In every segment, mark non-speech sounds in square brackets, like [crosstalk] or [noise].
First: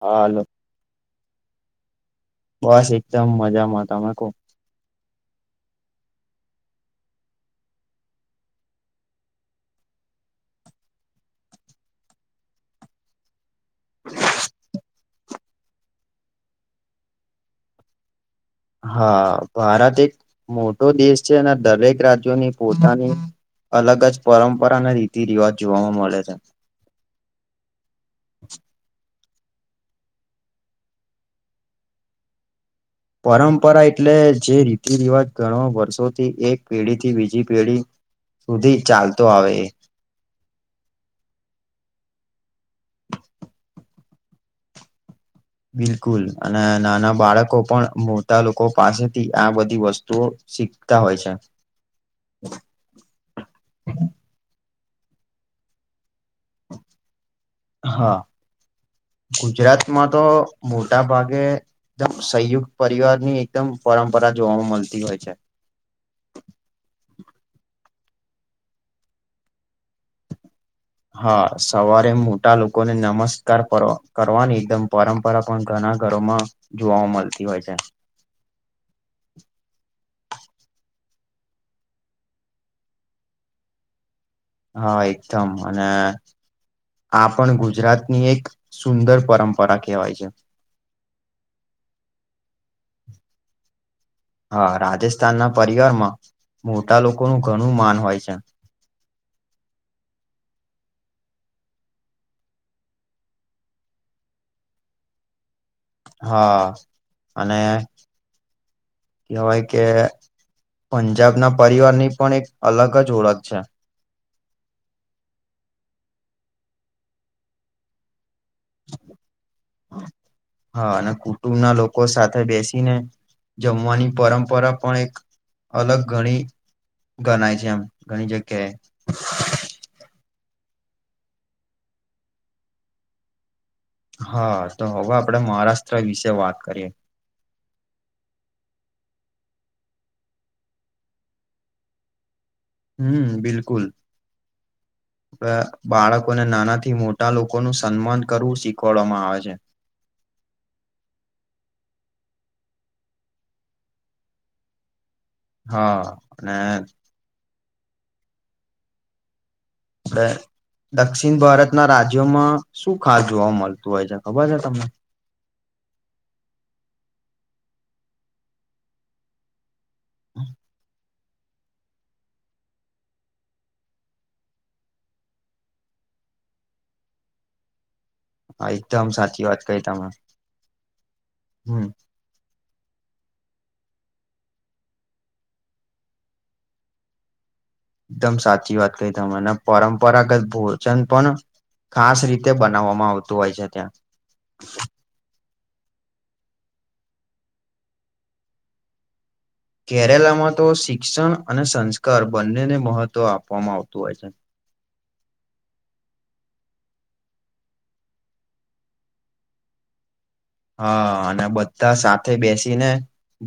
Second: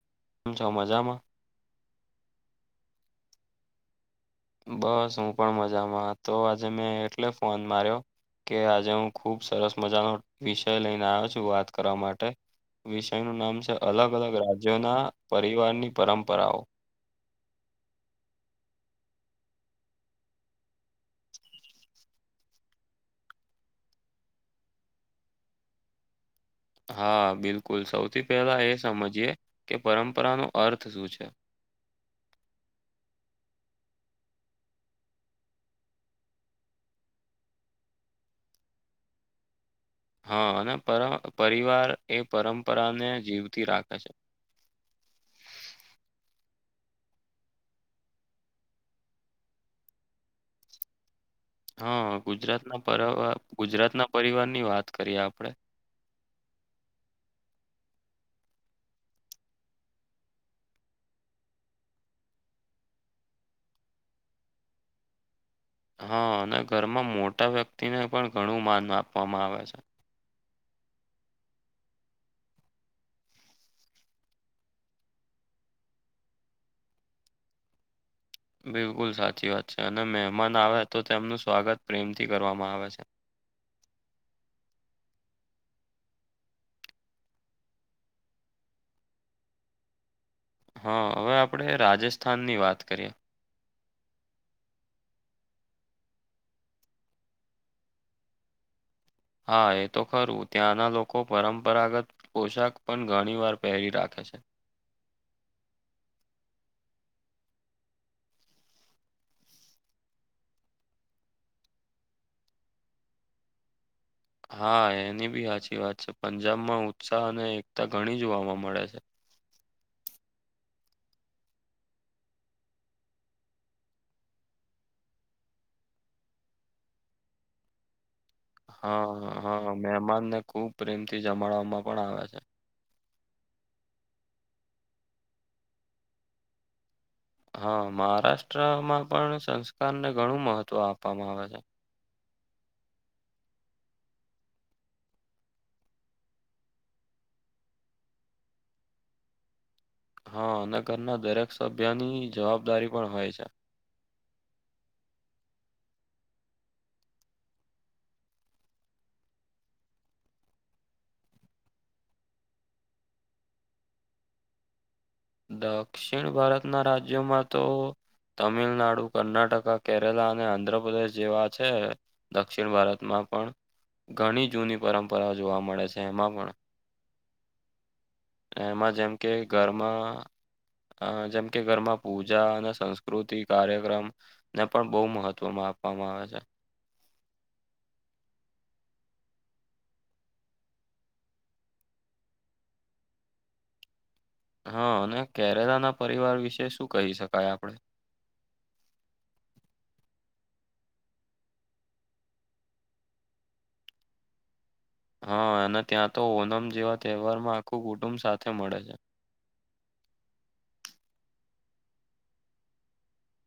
હા હાલો જાવામાંજમાં બસ એકદમ મજામાં તમે કહ બસ હું પણ મજામાં તો આજે મેં એટલે ફોન માર્યો કે આજે હું ખુબ સરસ મજાનો વિષય લઈને આવ્યો છું વાત કરવા માટે વિષયનું નામ છે અલગ અલગ રાજ્યોના પરિવારની પરંપરાઓ-' હા ભારત એક મોટો દેશ છે અને દરેક રાજ્યોની પોતાની અલગ જ પરંપરા અને રીતિ રિવાજ જોવા મળે છે. હા બિલકુલ સૌથી પહેલા એ સમજીએ કે પરંપરા ન અર્થ શું છે. પરંપરા એટલે જે રીતિ રિવાજ ઘણો વર્ષોથી એક પેઢી થી બીજી પેઢી સુધી ચાલતો આવે હા અને પર પરિવાર એ પરંપરાને જીવતી રાખે છે. બિલકુલ અને નાના બાળકો પણ મોટા લોકો પાસેથી આ બધી વસ્તુઓ શીખતા હોય છે. હા ગુજરાતના પરર ગુજરાતના પરિવાર ની વાત કરીએ આપડે હા ગુજરાતમાં તો મોટા ભાગે એકદમ સંયુક્ત પરિવાર. ની એકદમ પરંપરા જોવા મળતી હોય છે હા અને ઘરમાં મોટા વ્યક્તિને પણ ઘણું માન આપવામાં આવે છે. હા સવારે મોટા લોકોને નમસ્કાર કરવાની એકદમ પરમ રા પણ ઘણા ઘરોમાં જોવાઓ મળતી હોય છે. બિલકુલ સાચી વાત છે અને મહેમાન આવે તો તેમનું સ્વાગત પ્રેમથી કરવામાં આવે છે. હા એકદમ અને આ પણ ગુજરાતની એક સુંદર પરંપરા કહેવાય છે. હા હવે આપણેે રાજસ્થાનની વાત કરીયએ હા રાજસ્થાન ના પરિવારમાં મોટા લોકો નું ઘણું માન હોય છે. હા એ તો ખરું ત્યાંના લોકો પરંપરાગત-' પોશાક પણ ઘણી વાર પહેરી રાખે છે. હા અને કેવાય કે પંજાબ ના પરિવાર ની પણ એક અલગ જ ઓળખ છે. હા એની બી સાચી વાત છે પંજાબમાં ઉત્સાહ અને એકતા ઘણી જોવાવામાં મળે છે. હા અને કુટુંબ ના લોકો સાથે બેસીને જમવાની પરંપરા પણ એક અલગ ગણી ગણાય છે એમ ઘણી જગ્યા હા હ હા મહેમાન ને ખુબ પ્રેમથી જમાડવામાં પણ આવે છે. હા તો હવે આપડે મહારાષ્ટ્ર વિશે વાત કરીએે હા મહારાષ્ટ્રમાં પણ સંસ્કારને ઘણું મહત્વ આપવામાં આવે છે. હમ બિલકુલ [inaudible] બાળકોને નાના થી મોટા લોકો નું સન્માન કરવું શીખવાડવામાં આવે છે. હા અને ઘરના દરેક સભ્યની જવાબદારી પણ હોય છે. હા અને આપ દક્ષિણ ભારત ના રાજ્યોમાં શું ખા જોવા મળતું હોય છે ખબર છે તમને દક્ષિણ ભારતના રાજ્યોમાં તો તમિલનાડુ કર્ણાટકા કેરલા અને આંધ્રપ્રદેશ જેવા છે દક્ષિણ ભારતમાં પણ ઘણી જૂની પરંપરાઓ જોવા મળે છે એમાં પણ હા એમાં એકદમ જેમ કે સાચી વાત કહી તમે ઘરમાં જેમ કે હમ ઘરમાં પૂજા અને સંસ્ સંકૃતિ કાર્યક્રમ ને પણ બહુ મહત્વમાં આપવામાં આવે છે એકદમ સાચી વાત કહી તમેને પરંપરાગત ભોજન પણ ખાસ રીતે બનાવવામાં આવતું હોય છે ત્યાં હા અને કેરેલા ના પરિવાર વિશે શું કહી શકાય આપડ કેરેલામાં તો શિક્ષણ અને સંસ્કાર બંનેને મહત્વ આપવામાં આવતું હોય છે હા અને ત્યાં તો ઓનમ જેવા તહેવાર માં આખું કુટુંબ સાથે મળે છે હા અને બધા સાથે બેસીને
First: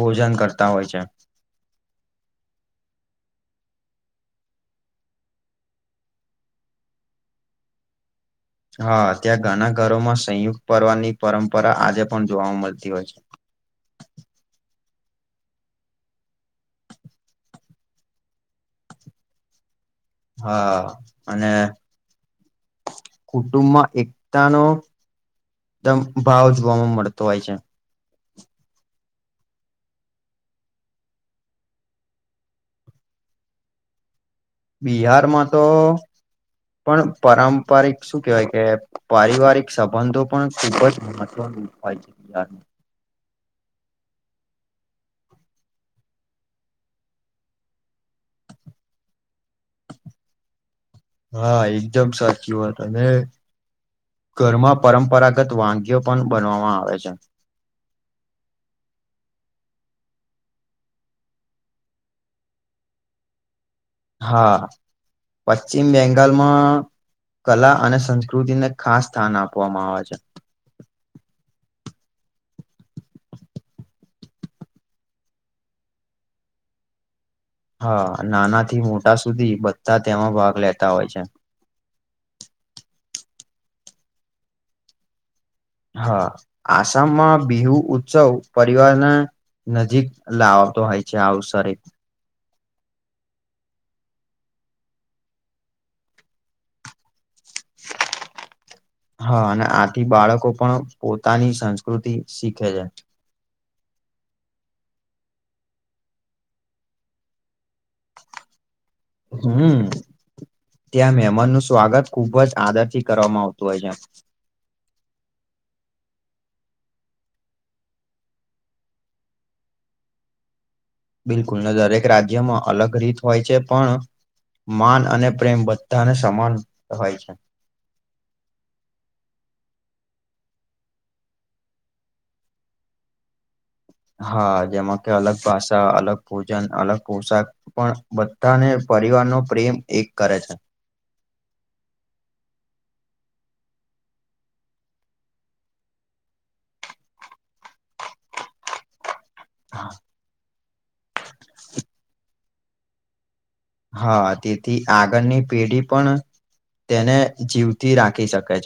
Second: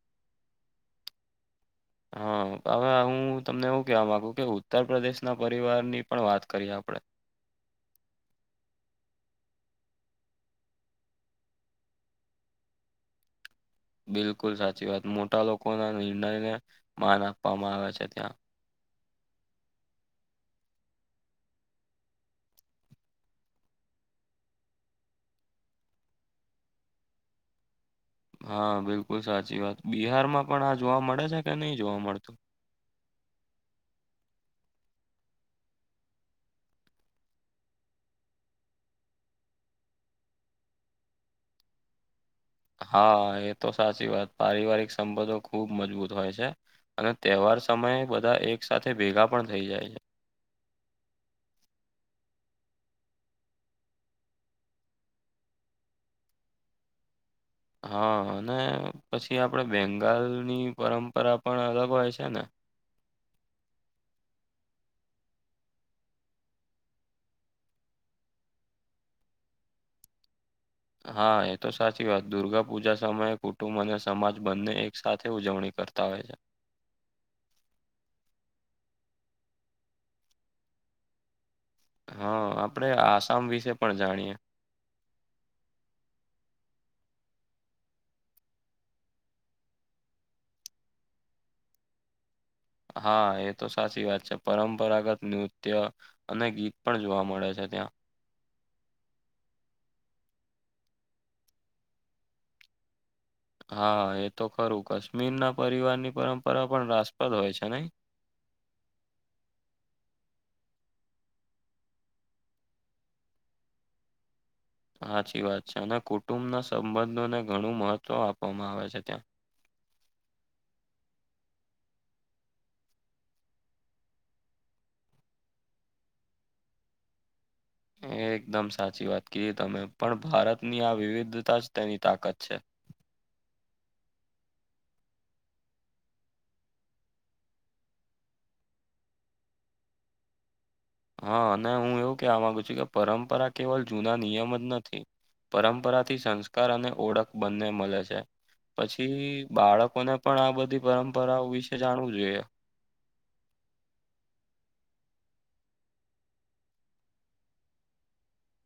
ભોજન કરતા હોય છે હા હવે હું તમને એવું કેવા મામાંગુ કે ઉત્તર પ્રદેશ ના પરિવારની પણ વાત કરીએ આપણેે હા ત્યાં ઘણા ઘરોમાં સંયુક્ત પર્વોની પરંપરા આજે પણ જોવા મળતી હોય છે બિલકુલ સાચી વાત મોટા લોકો ના નિર્ણયને માન આપવામાં આવે છે ત્યાં હા અને કુટુંમમાં એકતાનો એકદમ ભાવ જોવાવામાં મળતો હોય છે હા બિલકુલ સાચી વાત બિહારમાં પણ આ જોવા મળે છે કે નહી જોવા મળતું બિહારમાં તો પણ પારંપારિક શું કેવાય કે પારિવારિક સંબંધો પણ ખુબ જ મહત્વ થાય છે બહ હા એ તો સાચી વાત પારિવારિક સંબંધો ખૂબ મજબૂત હોય છે અને તહેવાર સમયે બધા એક સાથે ભેગા પણ થઇ જાય છે હા એકદમ સાચી વાત અને ઘરમાં પરંપરાગત વાનગીઓ પણ બનવામાં આવે છે હા અને પછી આપડે બેંગાલની પરંપરા પણ અલગ હોય છે ને હા પશ્ચિમ બેંગાલમાં કલા અને સંસ્કૃતિને ખાસ સ્થાન આપવામાં આવે છે હા એ તો સાચી વાત દુર્ગા પૂજા સમયે કુટુંબ અને સમાજ બંને એક સાથે ઉજવણી કરતા ત વે હા નાના થી મોટા સુધી બધા જ તેમાં ભાગ લેતા હોય છે હા આપડે આ સાંભળી છે પણ વિશે જાણીયએ હા આસામમાં બિહુ ઉત્સવ પરિવારના નજીક લાવતો હોય છે આવુંસર હા એ તો સાચી વાત છે પરંપરાગત નૃત્ય અને ગીત પણ જોવા મળે છે જ ત્યાં હા અને આથી બાળકો પણ પોતાની સંસ્કૃતિ શીખે છે હા એ તો ખરું કાશ્મીર ના પરિવારની પરંપરા પણ રાસપ્રદ હોય છે હમ ત્યાં મહેમાન નું સ્વાગત ખુબ જ આદર થી કરવામાં આવતું હોય છે સાચી વાત છે અને કુટુંબના સંબંધોને ઘણું મહત્વ આપવામાં આવે છે બિલકુલ ને દરેક રાજ્યમાં અલગ રીત હોય છે પણ માન અને પ્રેમ બધાને સમાન હોય છે એ એકદમ સાચી વાત કીધી તમે પણ ભારતની આ વિવિધતા જ તેની તાકાત છે હા જેમાં કે અલગ ભાષા અલગ ભોજન અલગ પોશાક પણ બધાને પરિવાર નો પ્રેમ એક કરે છે હા અને હું એવું કહેવા માંગુ છું કે પરંપરા કેવલ જૂના નિયમ જ નથી પરંપરાથી સંસ્કાર અને ઓળખ બંને મળે છે પછી બાળકોને પણ આ બધી પરંપરાઓ વિશે જાણવું જોઈએ હા તેથી આગળની પેઢી પણ તેને જીવથી રાખી શકે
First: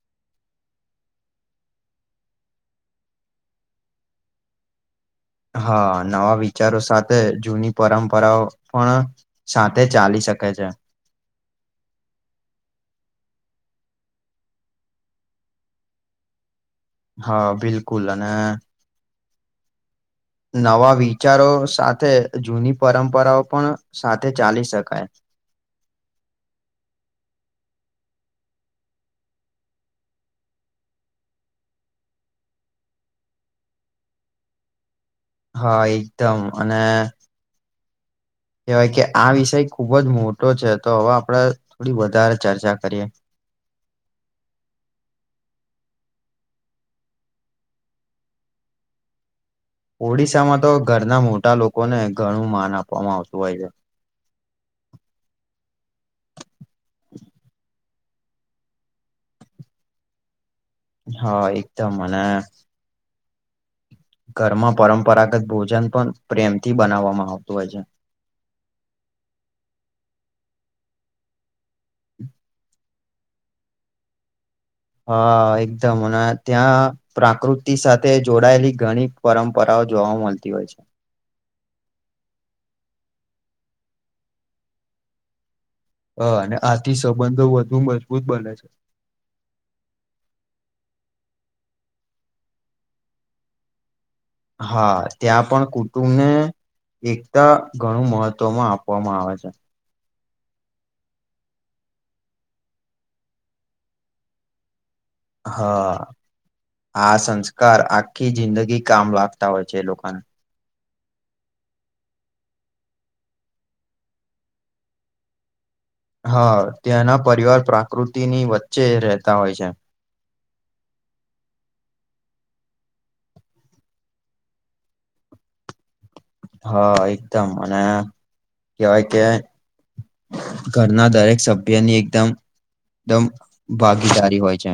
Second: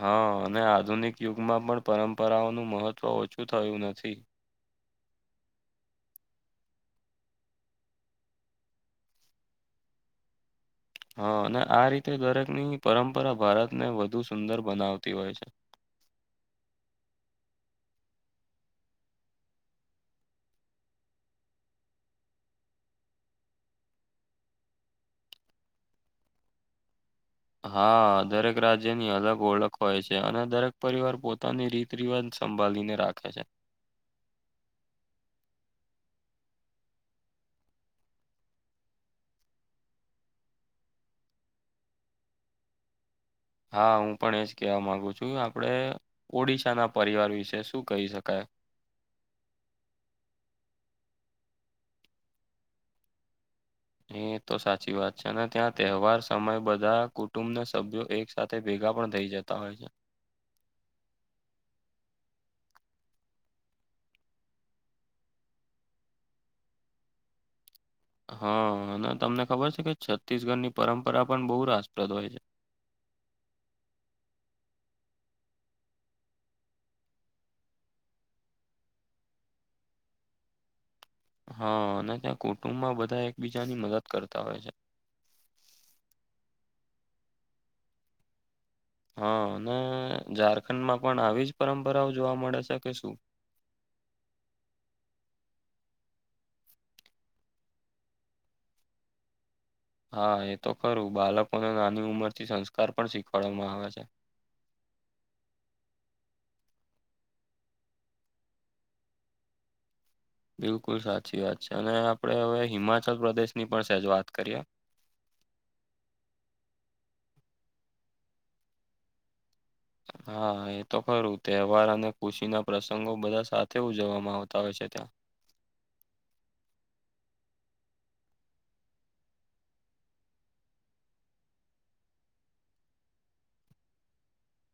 હા અને આધુનિક યુગમાં પણ પરંપરાઓનું મહત્ત્વ ઓછું થયું નથી હા નવા વિચારો સાથે જૂની પરંપરાઓ પણ સાથે ચાલી શકે છે હા અને આ રીતે દરેકની પરંપરા ભારતને વધુ સુંદર બનાવતી હોય છે હા બિલકુલ અને નવા વિચારો સાથે જૂની પરંપરાઓ પણ સાથે ચાલી શકાય હા દરેક રાજ્યની અલગ ઓળખ હોય છે અને દરેક પરિવાર પોતાની રીત જીવન સંભાળીને રાખે છે હા એકદમ અને કેવાય કે આ વિષય ખુબ જ મોટો છે તો હવે આપડે થોડી વધારે ચર્ચા કરીએ હા હું પણ એજ કહેવા માગુ છું આપણે ઓડિશાના પરિવાર વિશે શું કહી શકાય ઓડિશામાં તો ઘરના મોટા લોકોને ઘણું માન આપવામાં આવતું હોય છે એ તો સાચી વાત છે અને ત્યાં તહેવાર સમય બધા કુટુંબના સભ્યો એક સાથે ભેગા પણ થઇ જતા જતા હોય છે હા એકદમ અને ઘરમાં પરંપરાગત ભોજન પણ પ્રેમથી બનાવવામાં આવતું હોય હા અને તમને ખબર છે કે છત્તીસગઢ ની પરંપરા પણ બહુ રાષ્ટ્રપદ હોય છે હા એકદમ અને ત્યાં પ્રાકૃતિ સાથે જોડાયેલી ઘણી પરંપરાઓ જોવા મળતી હોય છે હા અને ત્યાં કુટુંબમાં બધા એકબીજાની મદદ કરતા હોય છે હા અને આથી સંબંધો વધુ મજબૂત બને છે હા અને ઝારખંડમાં પણ આવી જ પરંપરાઓ જોવા મળે છે કે શું હા ત્યાં પણ કુટુંબ ને એકતા ઘણું મહત્વમાં આપવામાં આવે છે હા એ તો ખરું બાળકોને નાની ઉંમર થી સંસ્કાર પણ શીખવાડવામાં આવે છે હા આ સંસ્કાર આખી જિંદગી કામ લગતા હોય છે એ લોકોને બીલકુલ સાચી વાત છે અને આપણે હવે હિમાચલ પ્રદેશ ની પણ સેજ વાત કરીએ હા ત્યાંના પરિવાર પ્રકૃતિની વચ્ચે રહેતા હોય છે હા એ તો ખરું તહેવાર અને ખુશી ના પ્રસંગો બધા સાથે ઉજવવામાં આવતા હોય છે ત્યાં હા એકદમ અને કેવાય કે ઘરના દરેક સભ્યની એકદમ એકદમ ભાગીદારી હોય છે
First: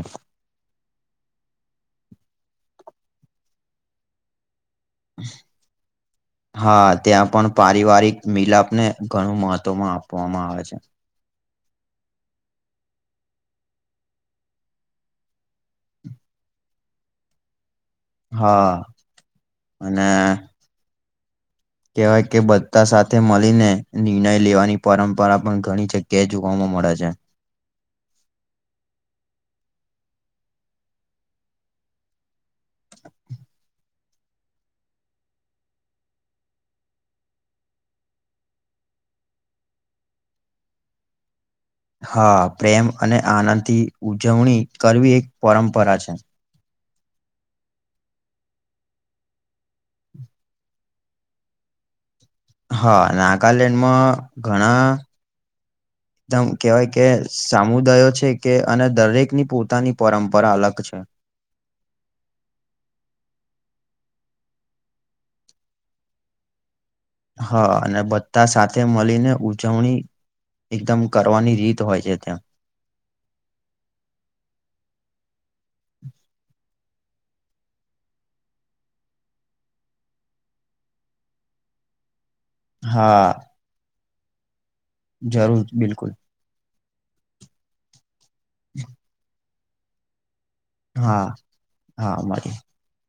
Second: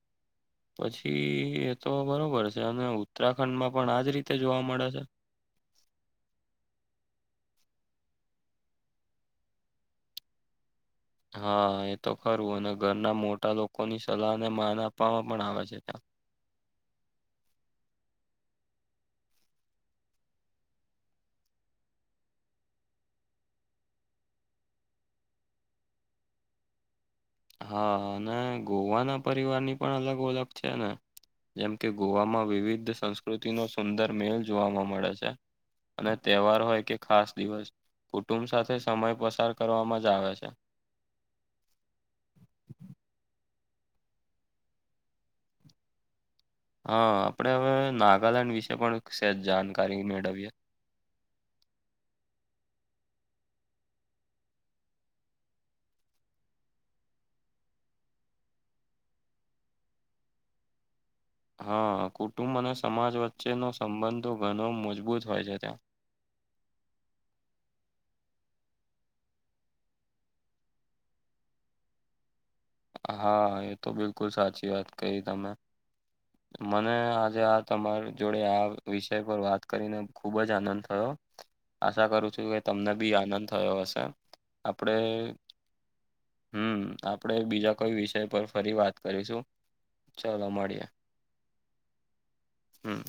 પછી એ તો બરોબર છે અને ઉત્તરાખંડમાં પણ આજ રીતે જોવા મળે છે હમ હા ત્યાં પણ પારીવારિક મીલાપને ઘણું મહત્વમાં આપવામાં આવે છે હા એ તો ખરું અને ઘરના મોટા લોકોની સલાહને માન આપવામાં પણ આવે છે ત્યાં હા અને કહેવાય કે બધા સાથે મળીને નિર્ણય લેવાની પરંપરા પણ ઘણી જગ્યા જોવામાં મળે છે હા અને ગોવાના પરિવારની પણ અલગ ઓળખ છે ને જેમ કે ગોવામાં વિવિધ સંસ્કૃતિનો સુંદર મેલ જોવામાં મળે છે અને તહેવાર હોય કે ખાસ દિવસ કુટુંબ સાથે સમય પસાર કરવામાં જ આવે છે હા પ્રેમ અને આનંદથી ઉજવણી કરવી એક પરંપરા છે હા આપણે હવે નાગાલેન્ડ વિશે પણ સેજ જાણકારી મેળવીએ હા નાગાલેન્ડમાં ઘણા [inaudible] એકદમ કહેવાય કે સામુદયો છે કે અને દરેકની પોતાની પરંપરા અલગ છે હા કુટુંબ અને સમાજ વચ્ચેનો સંબંધો ઘણો મજબૂત હોય છે ત્યાં હા અને બધા સાથે મળીને ઉજવણી એકદમ કરવાની રીત હોય છે ત્યાં હા એ તો બિલકુલ સાચી વાત કહી તમે મને આજે આ તમારી જોડે આ વિષય પર વાત કરીને ખુબ જ આનંદ થયો. આશા કરું છું કે તમને બી હા આનંદ થયો હશે આપણે જરૂર બિલકુલ હમ આપડે બીજા કોઈ વિષય પર ફરી વાત કરીશું ચાલો મળીએે હા હા મળીએ હમ